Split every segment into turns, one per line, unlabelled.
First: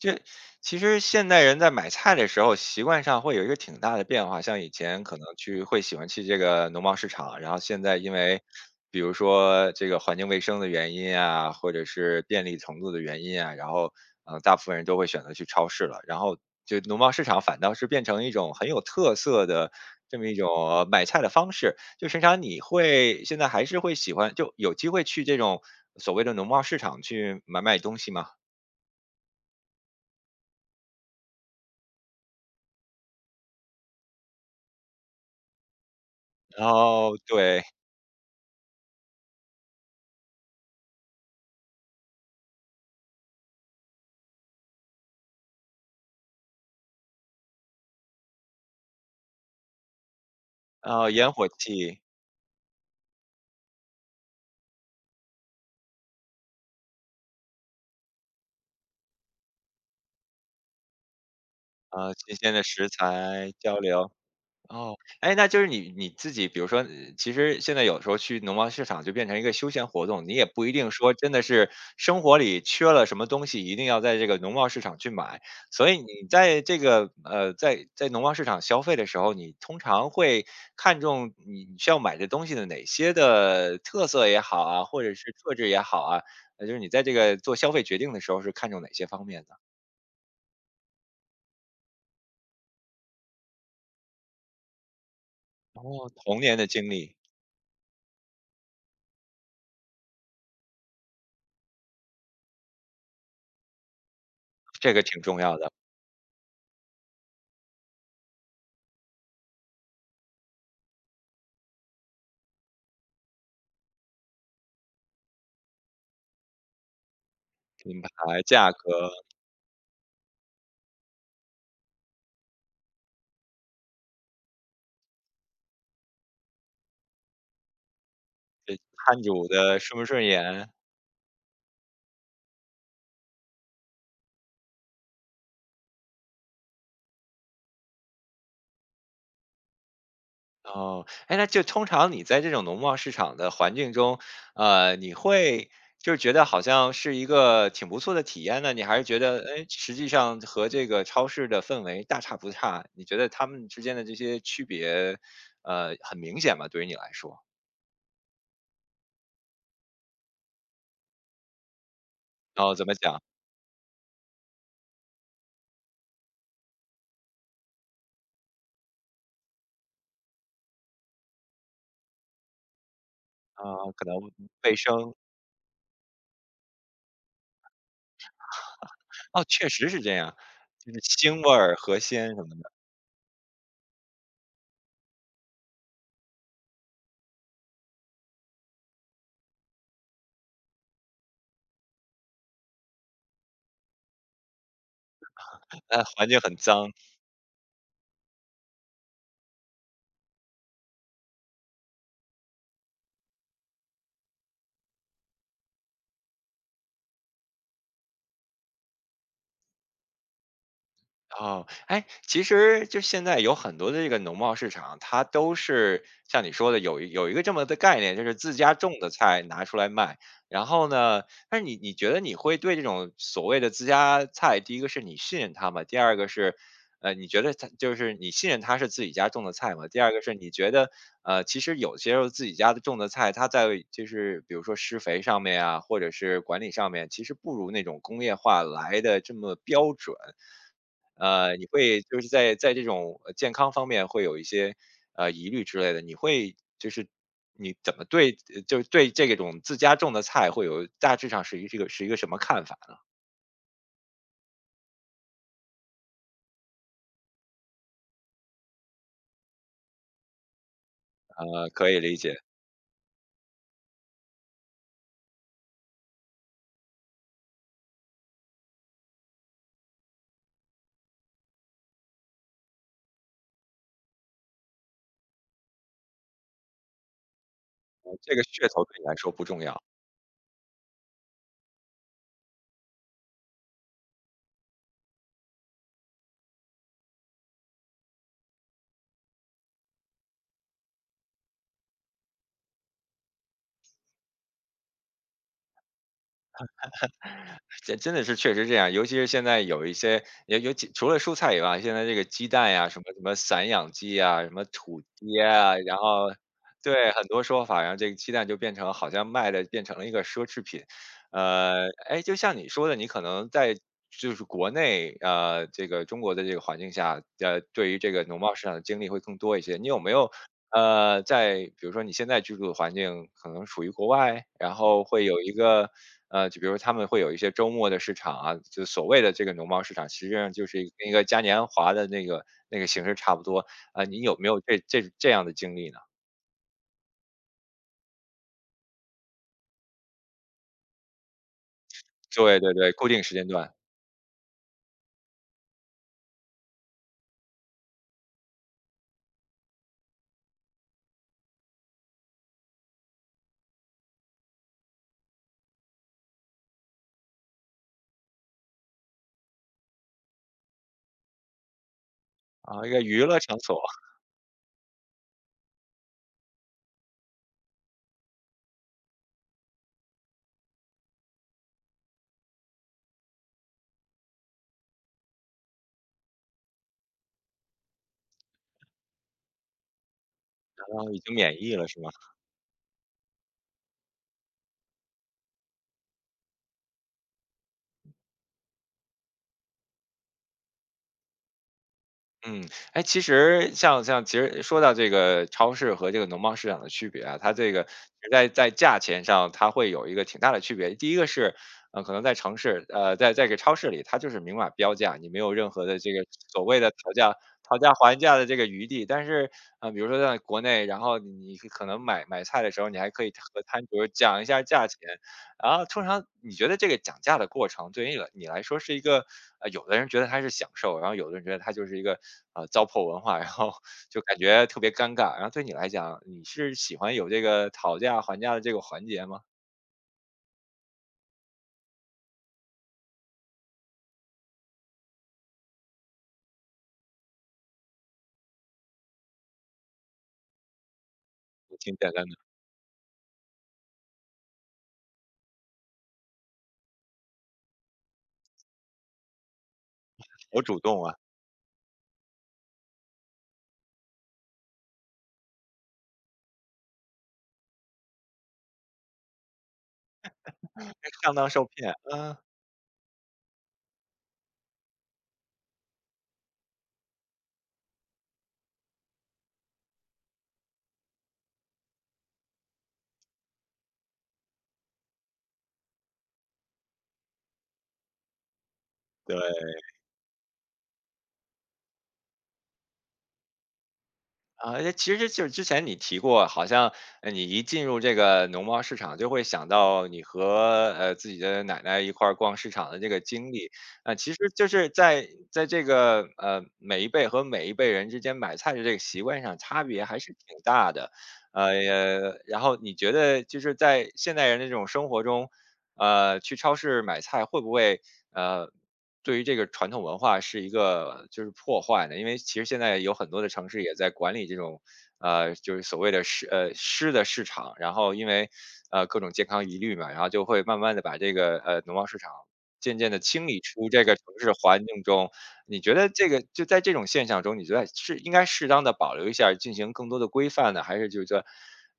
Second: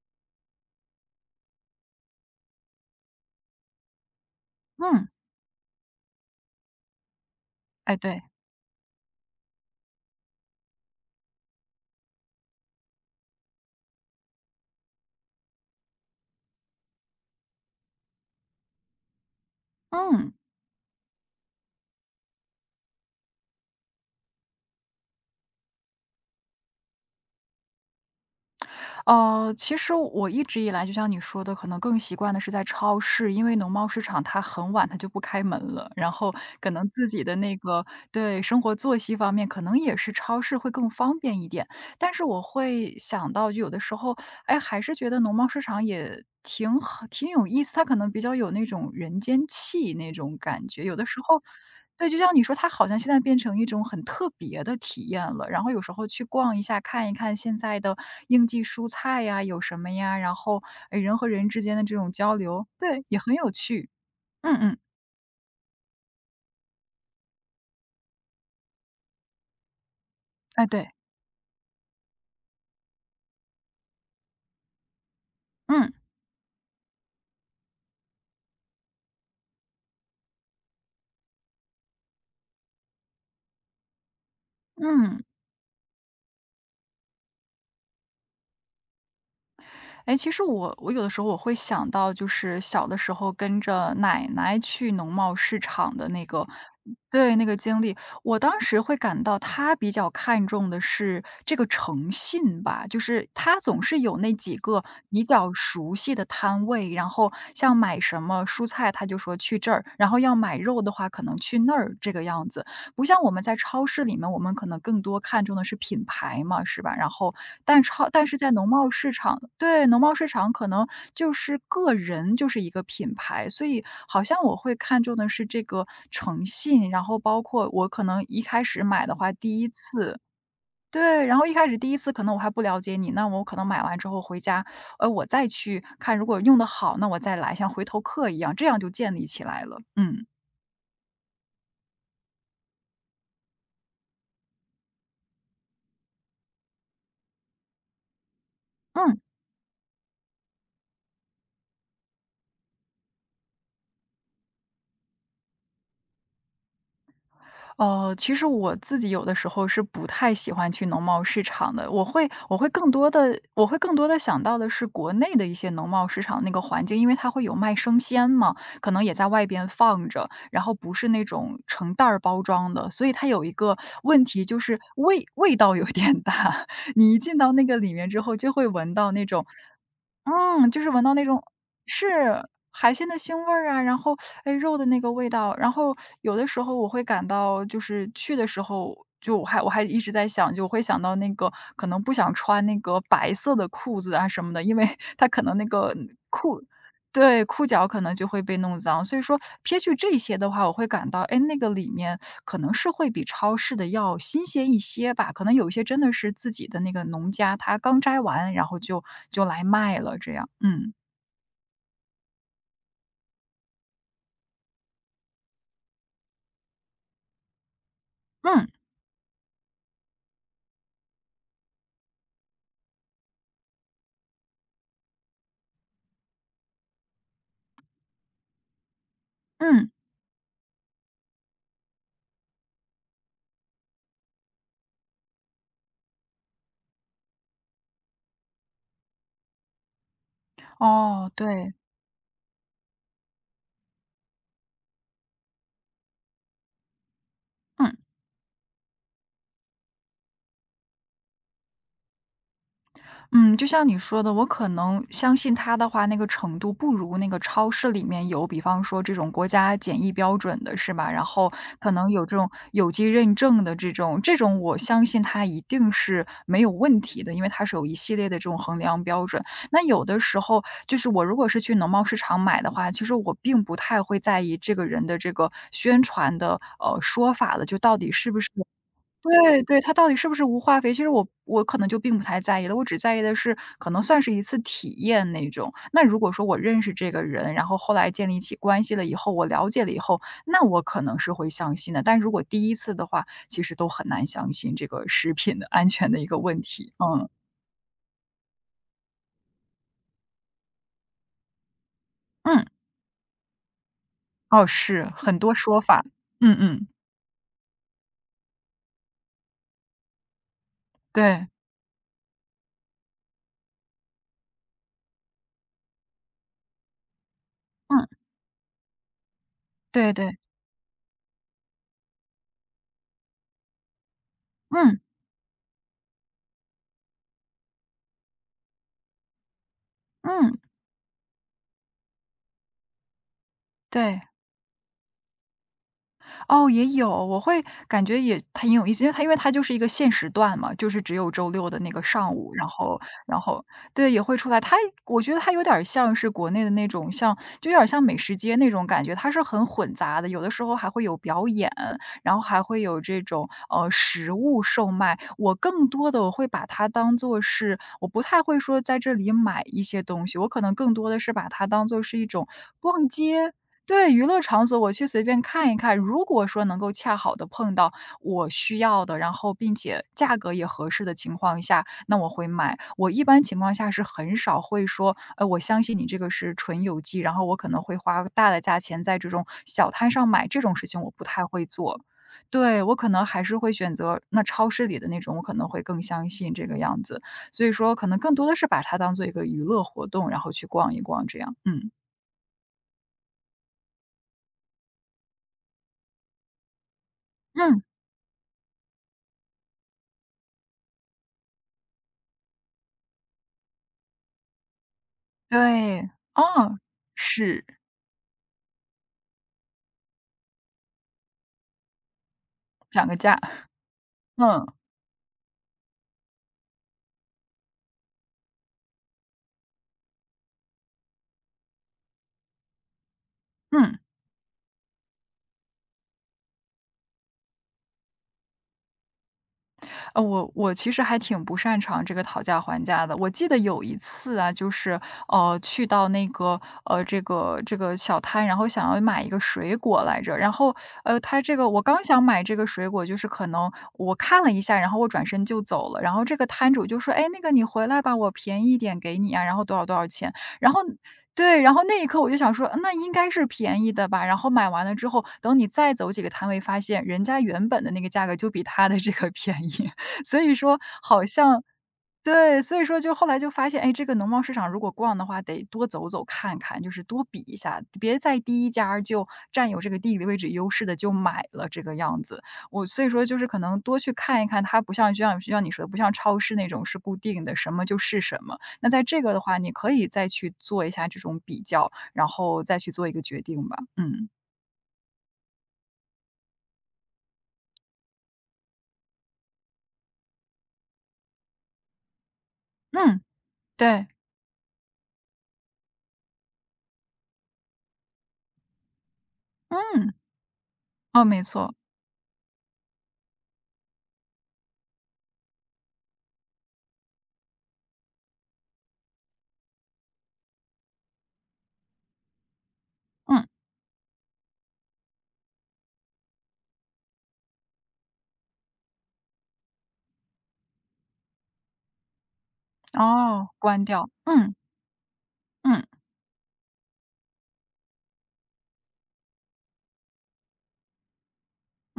这其实现代人在买菜的时候，习惯上会有一个挺大的变化。像以前
嗯，
可能会喜欢去这个农贸市场，然后现在
哎，
因
对，
为比如说这个环境卫生的原因啊，或者是便利程度的原因啊，然后大部分人都会选择去超市了。然后就农贸市场反倒是变成一种很有特色的这么
嗯，
一种买菜的方式。就平常现在还是会喜欢，就有机会去这种所谓的农贸市场去买买东西吗？
其实我一直以来就像你说的，可能更习惯的是在超市，因为农贸市场它很晚就不开门了，然后
然
可能自
后
己的那
对，
个对生活作息方面，可能也是超市会更方便一点。但是我会想到，就有的时候，哎，还是觉得农贸市场也挺好，挺有意思，它可能比较有那种人间气那种感觉，有的
啊，
时
烟
候。
火气，
对，就像你说，它好像现在变成一种很特别的体验了。然后有时候去逛一下，看一看现在的应季蔬菜呀，有什么呀，然后，哎，人和人之间的这种
啊，
交
新鲜的
流，
食
对，也很有
材交
趣。
流。
嗯嗯，
哦，哎，那就是你自己，比如说，其实现在有时候去农贸市场就变成一个休闲活动，你也不
哎，
一定
对，
说真的是生活里缺了什么东西，一定要在这个农贸市场去买。所
嗯，
以你在这个在农贸市场消费的时候，你通常会看重你需要买的东西的哪些的特色也好啊，或者
嗯。
是特质也好啊，就是你在这个做消费决定的时候是看重哪些方面的？
哎，其实我有的时候我会想到，就是小的时候跟着奶奶去农贸市场
哦，
的那
童
个
年的经历，
对，那个经历。我当时会感到她比较看重的是这个诚信吧，就是她总是有那几个
这个挺
比
重
较
要的，
熟悉的摊位，然后像买什么蔬菜，他就说去这儿，然后要买肉的话，可能去那儿这个样子。不像我们在超市里面，我们可能更多看重的是品牌嘛，是吧？然后，
品牌、
但是在农
价格、
贸市场对，农贸市场可能就是个人就是一个品牌，所以好像我会看重的是这个诚信，然后包括我可能一开始买的
摊
话，
主
第一
的顺不
次
顺眼。
对，然后一开始第一次可能我还不了解你，那我可能买完之后回家，我再去看，如果用的好，那我再来，像回头客一样，这样就建立起来了。嗯。
哦，哎，那就通常你在这种农贸市场的环境中，你会就是觉得好像是一个挺不错的体验呢？你还是觉
嗯。
得，哎，实际上和这个超市的氛围大差不差？你觉得他们之间的这些区别，很明显吗？对于你来说？
呃，其实我自己有的时候是不太喜欢去农贸市场的，
然后怎么讲？
我会更多的想到的是国内的一些农贸市场那个环境，因为它会有卖生鲜嘛，可能也在外边放着，然后不是那种成袋儿包装的，所以它有一
啊，
个
可能
问题就
卫
是
生
味道有点大，你一进到那个里面之后，就会闻到那
哦，
种
确实是这样，
嗯，就是
就是
闻到那
腥
种
味儿和
是
鲜什么的。
海鲜的腥味儿啊，然后哎肉的那个味道，然后有的时候我会感到，就是去的时候就我还一直在想，就我会想到那个可能不想穿那个白色的裤子啊什么的，因为它可能那个
哎，环境很
裤
脏，
对，裤脚可能就会被弄脏。所以说撇去这些的话，我会感到，哎，那个里面可能是会比超市的要新鲜一些吧，可能有一些真的是自己的那个农家，他刚摘完，然后就来卖了这样。嗯，
哦，哎，其实就现在有很多的这个农贸市场，它都是像你说的有一个这么的概念，就是自
嗯，
家种的菜拿出来卖。然后呢，但是你觉得你会对这种所谓的自家菜，第一个是你信任它吗？第二个是，你觉得它就是你信任它是自己家种的菜吗？
嗯，
第二个是你觉得，其实有些时候自己家的种的菜，它在就是比如说施肥上面啊，或者是管理上面，其实不如那种工业化来的这么标准。
哦，
你
对，
会就是在这种健康方面会有一些疑虑之类的，你会就是你怎
嗯。
么对这种自家种的菜会有大致上是一个什么看法？
嗯，就像你说的，我可能相信它的话，那个程度不如那个超市里面有，比方说这种国家检疫标准的是吧？然后
可
可
以
能
理
有这
解，
种有机认证的这种我相信它一定是没有问题的，因为它是有一系列的这种衡量标准。那有的时候就是我如果是去农贸市场买的话，其实我并不太会在意这个人的这个宣传的说法的，就到底是
这
不
个
是
噱头对你来说不重
对对，
要。
它到底是不是无化肥，其实我可能就并不太在意了，我只在意的是可能算是一次体验那种。那如果说我认识这个人，然后后来建立起关系了以后，我了解了以后，那我可能是会相信的。但如果第一次的话，其实都很难相信这个食品的安全的一个问题。嗯
这真的是确实这样，尤其是现在有一些，尤其除了蔬菜以外，现在这个鸡
嗯，
蛋呀，什么什么散养鸡啊，什么
哦，
土
是，很
鸡
多
啊，
说
然
法。
后
嗯嗯，
对很多说法，然后这个鸡蛋就变成好像卖的变成了一个奢侈品。
对，
哎，就像你说的，你可能在就是国内这个中国的这个环境下，对于
嗯，
这个农贸市场的经历会更多一些。你有没
对
有
对，
在比如说你现在居住的环境可能属于国外，然
嗯
后会有一个就比如他们会有一些周末的市场啊，就所谓的这个农贸市场，实际上
嗯，
就是一个跟一个嘉年华的那个形式差不多。啊，你
对。
有没有这样的经历呢？
哦，也有，我会感觉也它挺有意思，因为它就是一个限时段嘛，就是只有周六的那个上午，
对
然
对对，
后
固定时
然
间
后
段，
对，也会出来。它我觉得它有点儿像是国内的那种像有点儿像美食街那种感觉，它是很混杂的，有的时候还会有表演，然后还会有这种，食物售卖。我更多的我会把它当做是我不太会说在这里买一些东西，我可能更多的是把它当做是一种
啊，一个
逛
娱乐
街
场所，
对，娱乐场所我去随便看一看，如果说能够恰好的碰到我需要的，然后并且价格也合适的情况下，那我会买。我一般情况下是很少会说，我相信你这个是纯有机，然后我可能会花大的价钱在这种小摊上买，这种事
啊，
情我
已
不
经
太
免
会
疫了是
做。
吗？
对，我可能还是会选择那超市里的那种，我可能会更相信这个样子。所以说可能更多的是把它当做一个娱乐活动，然后去逛一逛这样，嗯。
嗯，哎，其实像其实说到这个超市和这个农贸市场的区别啊，它这
嗯。
个在价钱上，它会有一个挺大的区别。第一个是，可能在城市，在这个超市里，它就是明码标价，你没有任何的
对，
这个所
哦，
谓的讨价
是，
讨价还价的这个余地。但是，比如说在国内，然后你可能买菜的时候，你
讲
还
个
可以
价，
和摊主讲一下
嗯，
价钱，然后通常你觉得这个讲价的过程对于你来说是一个，有的人觉得它是享受，然后有的人觉得它就是一个，糟粕文化，然后
嗯。
就感觉特别尴尬。然后对你来讲，你是喜欢有这个讨价还价的这个环节吗？
我其实还挺不擅长这个讨价还价的。我记得有一次啊，就是去到那个这个小摊，然后想要买一个水果来着，然后他这个我
挺
刚
简
想
单的，
买这个水果，就是可能我看了一下，然后我转身就走了，然后这个摊主就说：“哎，那个你回来吧，我便宜一点给你啊，然后多少多少钱。”
好
然
主
后。
动啊，
对，然后那一刻我就想说，嗯那应该是便宜的吧。然后买完了之后，等你再走几个摊位，发现人家原本的那个价格就比他的这个便宜。所以说好
上当
像
受骗，嗯，
对，所以说就后来就发现，哎，这个农贸市场如果逛的话，得多走走看看，就是多比一下，别在第一家儿就占有这个地理位置优势的就买了这个样子。我所以说就是可能多去看一看，它不像就像你说的，不像超市那种是固定的，什么就是什么。那在这个
对。
的话，你可以再去做一下这种比较，然后再去做一个决定吧。嗯
啊，诶其实就是之前你提过，好像你一进入这个农贸市场，就会想到你和自己的奶奶一块儿逛市场的这个
嗯，
经历。
对，
啊、其实就是在这个每一辈和每一辈人之间买菜的这个习惯上，差别
嗯，
还是挺大的。
哦，没错，
然后你觉得就是在现代人的这种生活中，去超市买菜会不会呃对于这个传统文化是一个就是破坏的，因为其实现在有很多
嗯，
的城市也在管理这种，就是所谓的市的市场，然后因为各种健康疑虑嘛，然后就会慢慢的把这个农贸市场渐渐的清
哦，
理
关
出这
掉，
个城市
嗯
环境中。你
嗯。
觉得这个就在这种现象中，你觉得是应该适当的保留一下儿进行更多的规范呢，还是就是说，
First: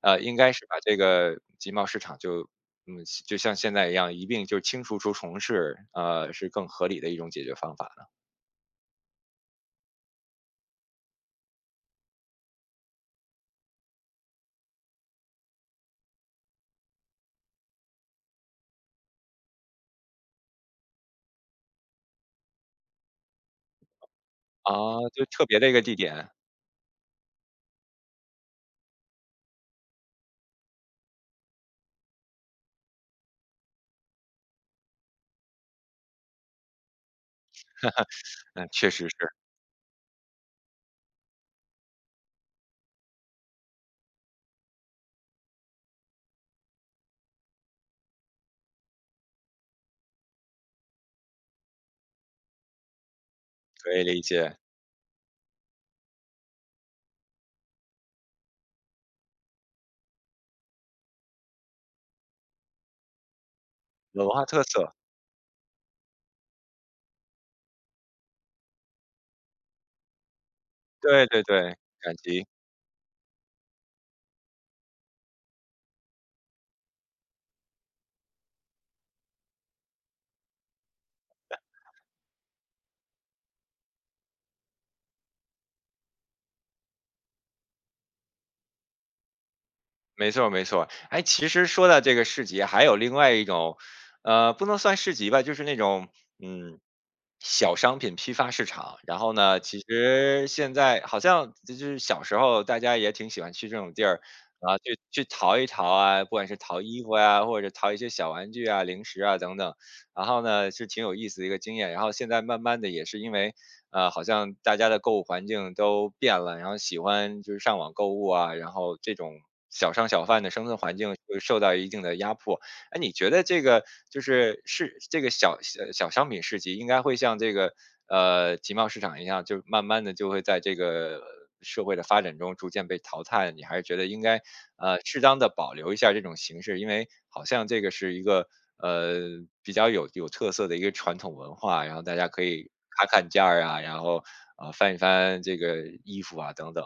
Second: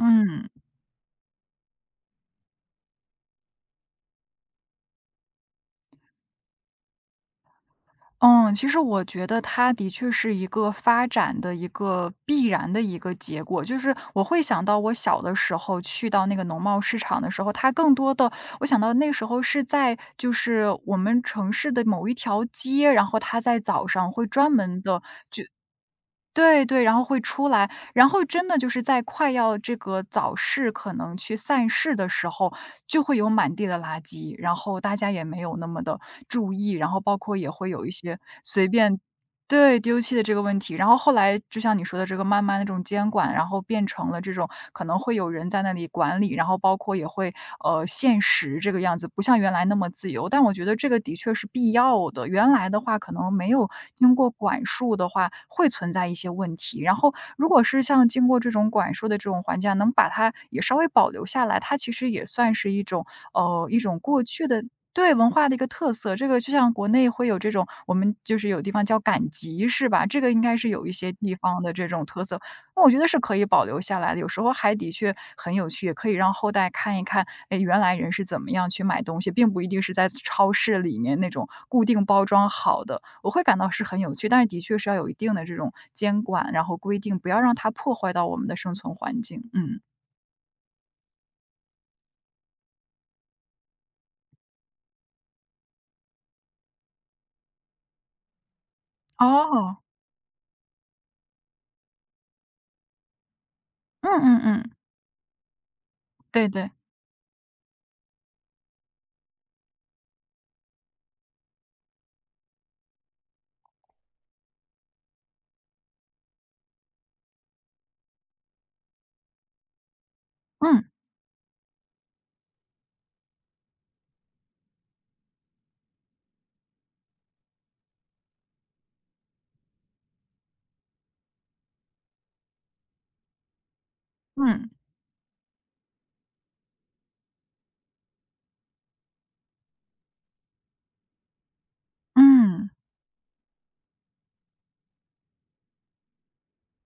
应该是把这个集贸市场嗯，就像现在一样，一并就清除出重事，是更合理的一种解决方法呢？
嗯，其实我觉得它的确是一个发展的一个必然的一个结果，就是我会想到我小的时候去到那个农贸市场的时候，它更多的我想到那时候是在就是我们城市的某一条街，然后它在早上会专
啊，
门的。
就特别的一个地点，
对对，然后会出来，然后真的就是在快要这个早市可能去散市的时候，就会有满地的垃圾，然后大家也没有那么的注意，然后包括也会有一些随
嗯，确
便
实是，
对，丢弃的这个问题。然后后来就像你说的这个慢慢的这种监管，然后变成了这种可能会有人在那里管理，然后包括也会限时这个样子，不像原来那么自由。但我觉得这个的确是必要的。原来的话，可能没有
可以
经
理
过
解，
管束的话，会存在一些问题。然后如果是像经过这种管束的这种环境下能把它也稍微保留下来，它其实也算是一种一种
有
过
文化
去
特
的
色，
对，文化的一个特色，这个就像国内会有这种，我们就是有地方叫赶集是吧？这个应该是有一些
对
地
对
方的
对，
这种
感
特色，
激。
那我觉得是可以保留下来的，有时候还的确很有趣，也可以让后代看一看，哎，原来人是怎么样去买东西，并不一定是在超市里面那种固定包装好的，我会感到是很有趣，但是的确是要有一定的这种监管，然后规定，不要让它破坏到我们的生存环境，嗯。
没错儿没错儿。哎，其实说到这个市集，还有另外一种，不能算市集吧，就是那种，嗯，小商品批发市场。然后呢，其
哦，
实现在好像就是小时候大家也挺喜欢去这种地
嗯
儿
嗯嗯，
啊，去淘一淘啊，不管
对
是
对，
淘衣服呀、或者淘一些小玩具啊、零食啊等等。然后呢，是挺有意思的一个经验。然后现在慢慢的也是因为好像大家的购物环境都变了，然后喜欢就是上网购物啊，然后这种小商小贩的生存
嗯，
环境会受到一定的压迫。哎，你觉得这个就是这个小商品市集应该会像这个集贸市场一样，就慢慢的就会在这个社会的发展中逐渐被淘汰？你还是觉得应该
嗯，
适当的保留一下这种形式，因为好像这个是一个呃比较有特色的一个传统文化，然后大家可以
嗯。
看看价儿啊，然后翻一翻这个衣服啊等等，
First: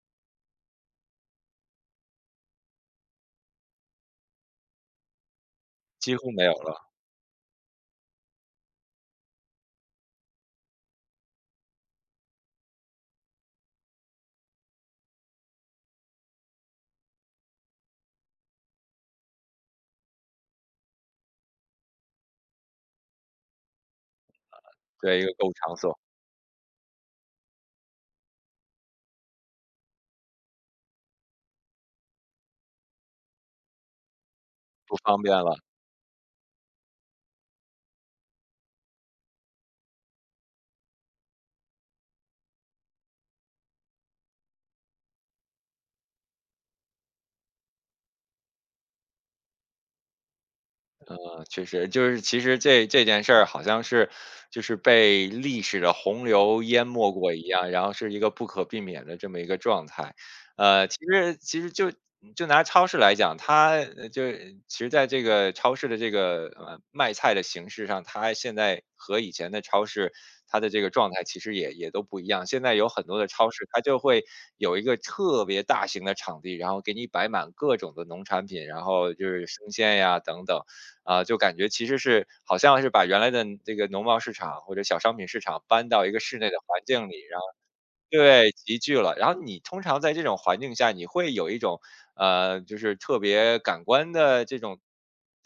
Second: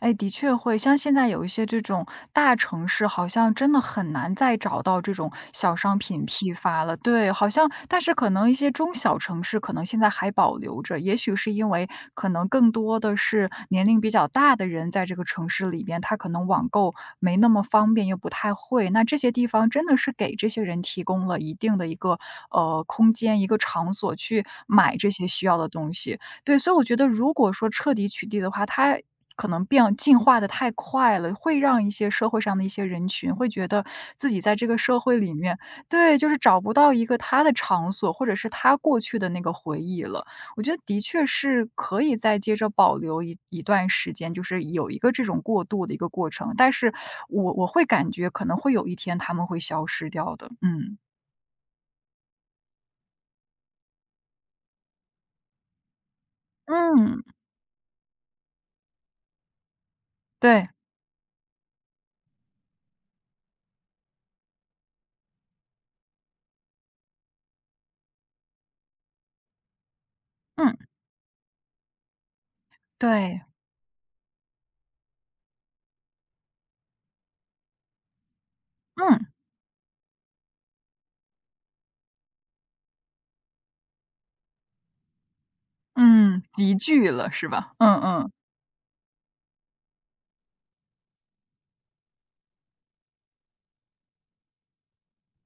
哎，的确会。像现在有一些这种大城市，好像真的很难再找到这种小商
几
品
乎没有
批发
了，
了。对，好像但是可能一些中小城市，可能现在还保留着。也许是因为可能更多的是年龄比较大的人在这个城市里边，他可能网购没那么方便，又不太会。那这些地方真的是给这些人提供了一定的一个空间、一个场所去买这
对一
些
个
需
购物
要的
场
东
所
西。对，所以我觉得如果说彻底取缔的话，它可能变进化的太快了，会让一些社会上的一些人群会觉得自己在这个
不
社会
方
里
便了。
面对，就是找不到一个他的场所，或者是他过去的那个回忆了。我觉得的确是可以再接着保留一段时间，就是有一个这种过渡的一个过程，但是我会感觉可能会有一天他们会消失掉的，嗯。
确实，就是其实这件事儿好像是，就是被历史的洪流淹没
嗯，
过一样，然后是一个不可避免的这么一个状态。
对，
其实就拿超市来讲，它就其实在这个超市的这个卖菜的形式上，它现在和以前的超市它的
嗯，
这个状态其实也都不一样。现在有很多的
对，
超市，它就会有一个特别大型的场地，然后给你摆满各种的农产品，然后就
嗯。
是生鲜呀等等。啊，就感觉其实是好像是把原来的这个农贸市场或者小商品市场搬到一个室
嗯，
内的
集
环境
聚
里，
了
然后
是吧？嗯嗯，
对，集聚了。然后你通常在这种环境下，你会有一种就是特别感官的这种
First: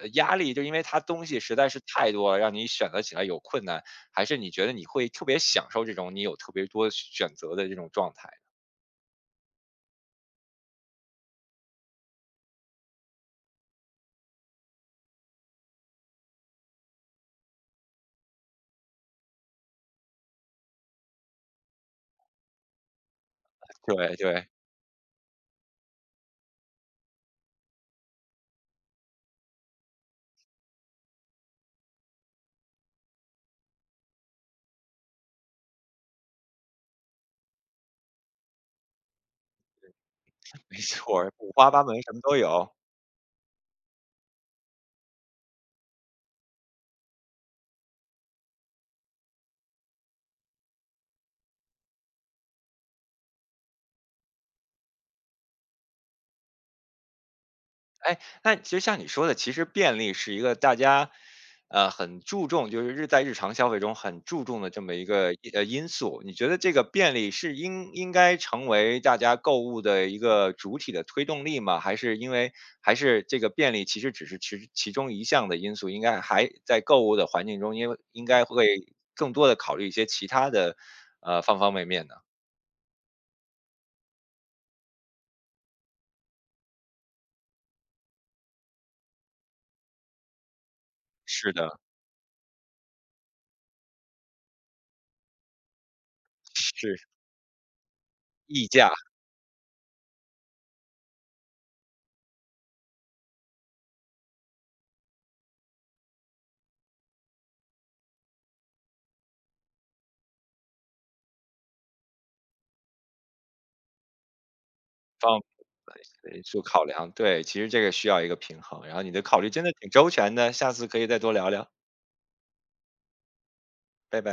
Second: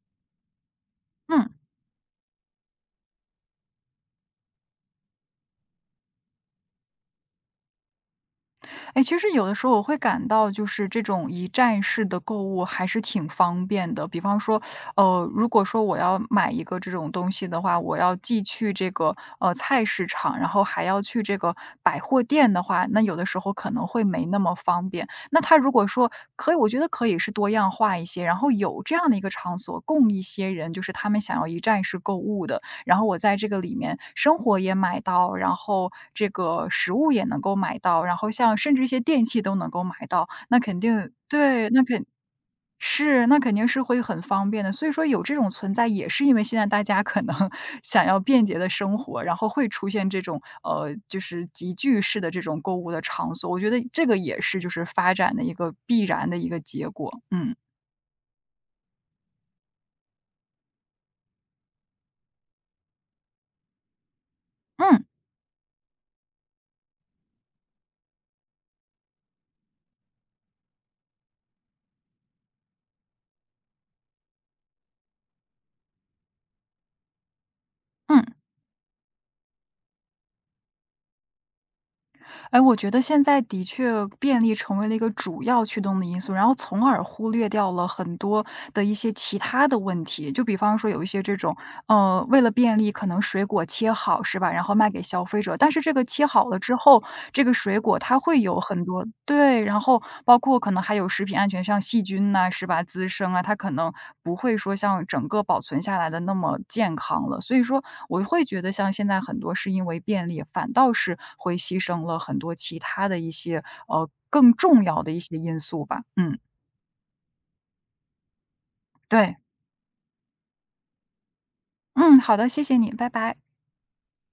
压力，就因为它东西实
嗯。
在是太多了，让你选择起来有困难，还是你觉得你会特别享受这种你有特别多选择的这种状态？
哎，其实有的时候我会感到就是这种一站式的购物还是挺方便的。比方说，如果说我要买一个这种东西的话，我要既去这个，菜市场，然后还要去这个百货店的话，那有的时候可能会
对
没那
对，
么方便。那他如果说可以我觉得可以是多样化一些，然后有这样的一个场所供一些人，就是他们想要一站式购物的。然后我在这个里面生活也买到，然后这个食物也能够买到，然后像甚至一些电器都能够买到，那
没
肯定
错儿，五花
对，
八
那
门，
肯
什么都有。
是，那肯定是会很方便的。所以说有这种存在，也是因为现在大家可能 想要便捷的生活，然后会出现这种就是集聚式的这种购物的场所。我觉得这个也是就是发展的一个必然的一个结果。嗯
哎，那其实像你说的，其实便利是一个大家，很注重，就是在日常消费中很注重的这么一
嗯
个因素。你觉得这个便利是应该成为大家购物的一个主体的推动力吗？还是因为还是这个便利其实只是其中一项的因素，应该还在购物的环境中，因为应
嗯。
该会更多的考虑一些其他的方方面面呢？
哎，我觉得现在的确便利成为了一个主要驱动的因素，然后从而忽略掉了很多的一些其他的问题。就比方说有一些这
是
种
的，
为了便利，可能水果切好是吧？然后卖给消费者。但是这个切好了之
是
后，这个水果它会有
溢
很
价
多对，然后包括可能还有食品安全上细菌呐、是吧？滋生啊，它可能不会说像整个保存下来的那么健康了。所以说，我会觉得像现在很多是因为便利，反倒是会牺牲了很多其他的一些更重要的一些
方
因素吧。
对，
嗯，
因素考量，对，其实这个需要一个平衡，然后你的
对，
考虑真的挺周全的，下次可以再多聊聊，
嗯，好的，谢谢你，拜拜。
拜拜。